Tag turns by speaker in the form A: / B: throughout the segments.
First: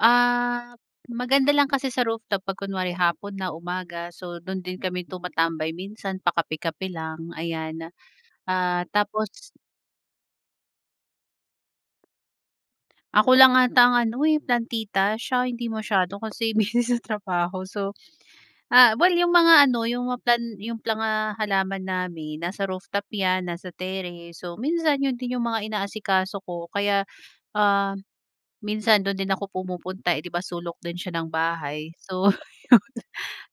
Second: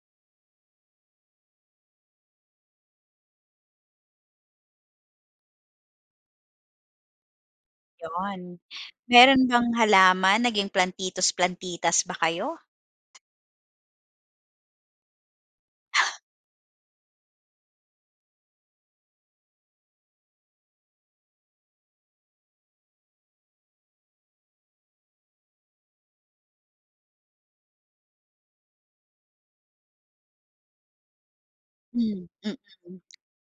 A: Ah, maganda lang kasi sa rooftop pag kunwari hapon na umaga. So dun din kami tumatambay minsan pa kape-kape lang ayan,
B: Yun,
A: ah,
B: meron
A: tapos
B: bang halaman naging plantitos, plantitas ba kayo?
A: Ako lang ata ang ano, eh, plantita siya hindi masyado kasi busy sa trabaho. So, ah, well yung mga ano yung mga plan yung planga halaman namin nasa rooftop yan nasa terrace, so minsan yun din yung mga inaasikaso ko kaya, ah, minsan dun din ako pumupunta, eh, di ba sulok din siya ng bahay.
B: Hmm,
A: So ayun,
B: mm.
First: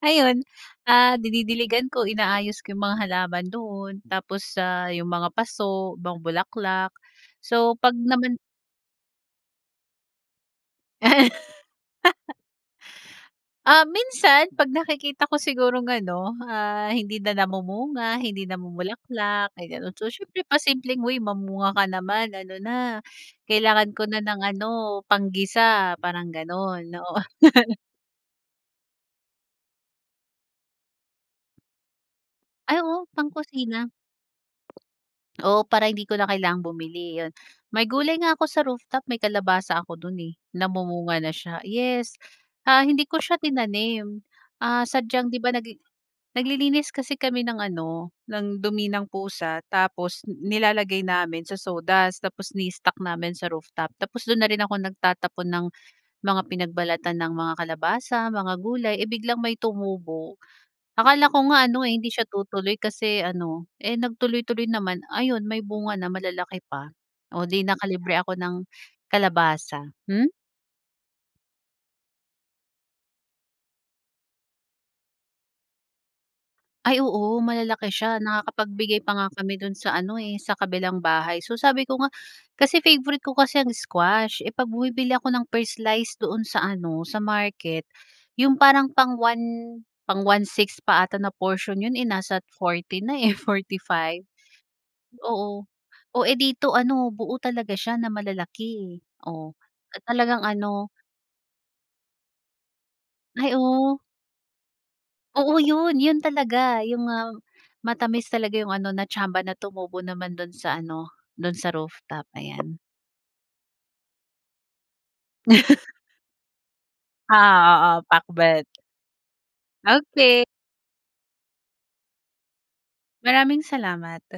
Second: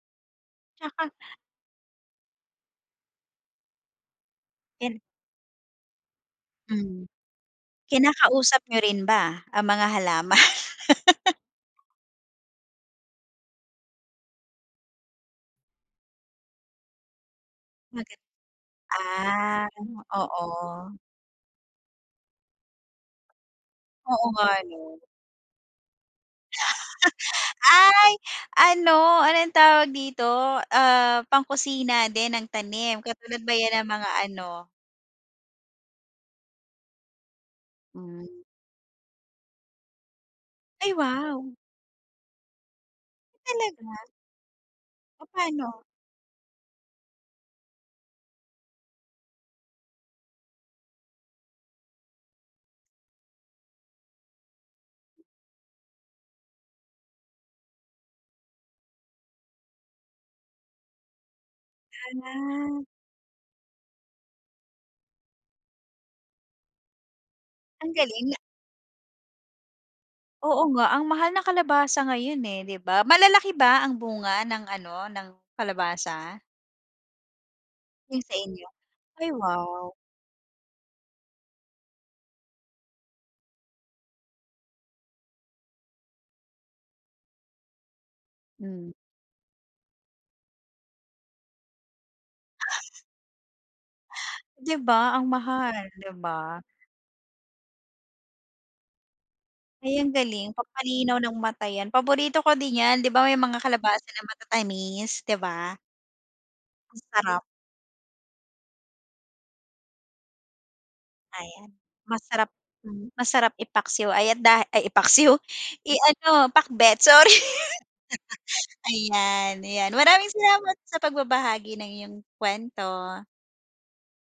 A: ayun, ah, dinidiligan ko inaayos ko yung mga halaman doon tapos, ah,
B: Yan.
A: yung mga paso mga bulaklak
B: Hmm.
A: so pag naman
B: Kinakausap niyo rin ba, ang mga halaman?
A: Ah, minsan pag nakikita ko sigurong ano, ah, hindi na namumunga,
B: Magan
A: hindi namumulaklak
B: ah,
A: may ganun. So syempre pa simpleng
B: oo.
A: "Uy mamunga ka naman, ano na kailangan ko na
B: Oo
A: ng
B: nga
A: ano
B: no.
A: pang-gisa" parang ganun, oo.
B: Ay ano anong tawag dito, ah, pang-kusina din ng
A: Ay
B: tanim
A: oo
B: katulad ba yan ng
A: pang-kusina.
B: mga ano?
A: Oo para hindi ko na kailangang bumili yun. May gulay nga
B: Hmm.
A: ako sa rooftop, may kalabasa ako dun, eh,
B: Ay
A: namumunga na
B: wow.
A: siya. Yes, ah, hindi ko siya
B: Talaga?
A: tinanim, ah, sadyang di ba nagli
B: Papaano?
A: naglilinis kasi kami ng ano ng dumi ng pusa tapos nilalagay namin sa sawdust tapos ini-stock namin sa rooftop tapos dun na rin ako nagtatapon ng mga pinagbalatan ng mga kalabasa mga gulay, eh, biglang may tumubo. Akala ko nga ano, eh, hindi siya tutuloy
B: Ah.
A: kasi ano, eh, nag tuloy-tuloy naman ayun may bunga na malalaki pa o di
B: Ang
A: nakalibre
B: galing
A: ako
B: na
A: ng kalabasa. Hmm?
B: Oo nga ang mahal ng kalabasa ngayon eh, di ba? Malalaki ba ang bunga ng ano ng kalabasa?
A: Ay oo malalaki siya
B: Yung sa inyo,
A: nakakapagbigay pa nga
B: ay
A: kami dun sa
B: wow.
A: ano, eh, sa kabilang bahay. So sabi ko nga kasi favorite ko kasi ang squash, eh, pag bumibili ako ng per slice doon sa ano sa market, yung parang
B: Hmm.
A: pang 1 pang 1/6 pa ata na porsyon, eh, nasa 40 na, eh, 45.
B: Di ba ang
A: Oo
B: mahal, di
A: oh, eh,
B: ba?
A: dito ano buo talaga siya na malalaki oh
B: Ay
A: at
B: ang
A: talagang
B: galing
A: ano.
B: pagpalinaw ng mata yan, paborito ko din yan di ba may
A: Ay
B: mga
A: oh.
B: kalabasa na matatamis, di
A: Oo
B: ba?
A: yun yun talaga.
B: Ang
A: Yung, ah,
B: sarap.
A: matamis talaga yung ano na tsamba na tumubo naman dun sa ano dun
B: Ayan
A: sa rooftop
B: masarap,
A: ayan.
B: hmm, masarap ipaksiw ayan at da ay ipaksiw, i-ano pakbet sorry.
A: Oo, oo pakbet.
B: Ayan ayan maraming
A: Okey.
B: salamat sa pagbabahagi ng iyong kuwento.
A: Maraming salamat.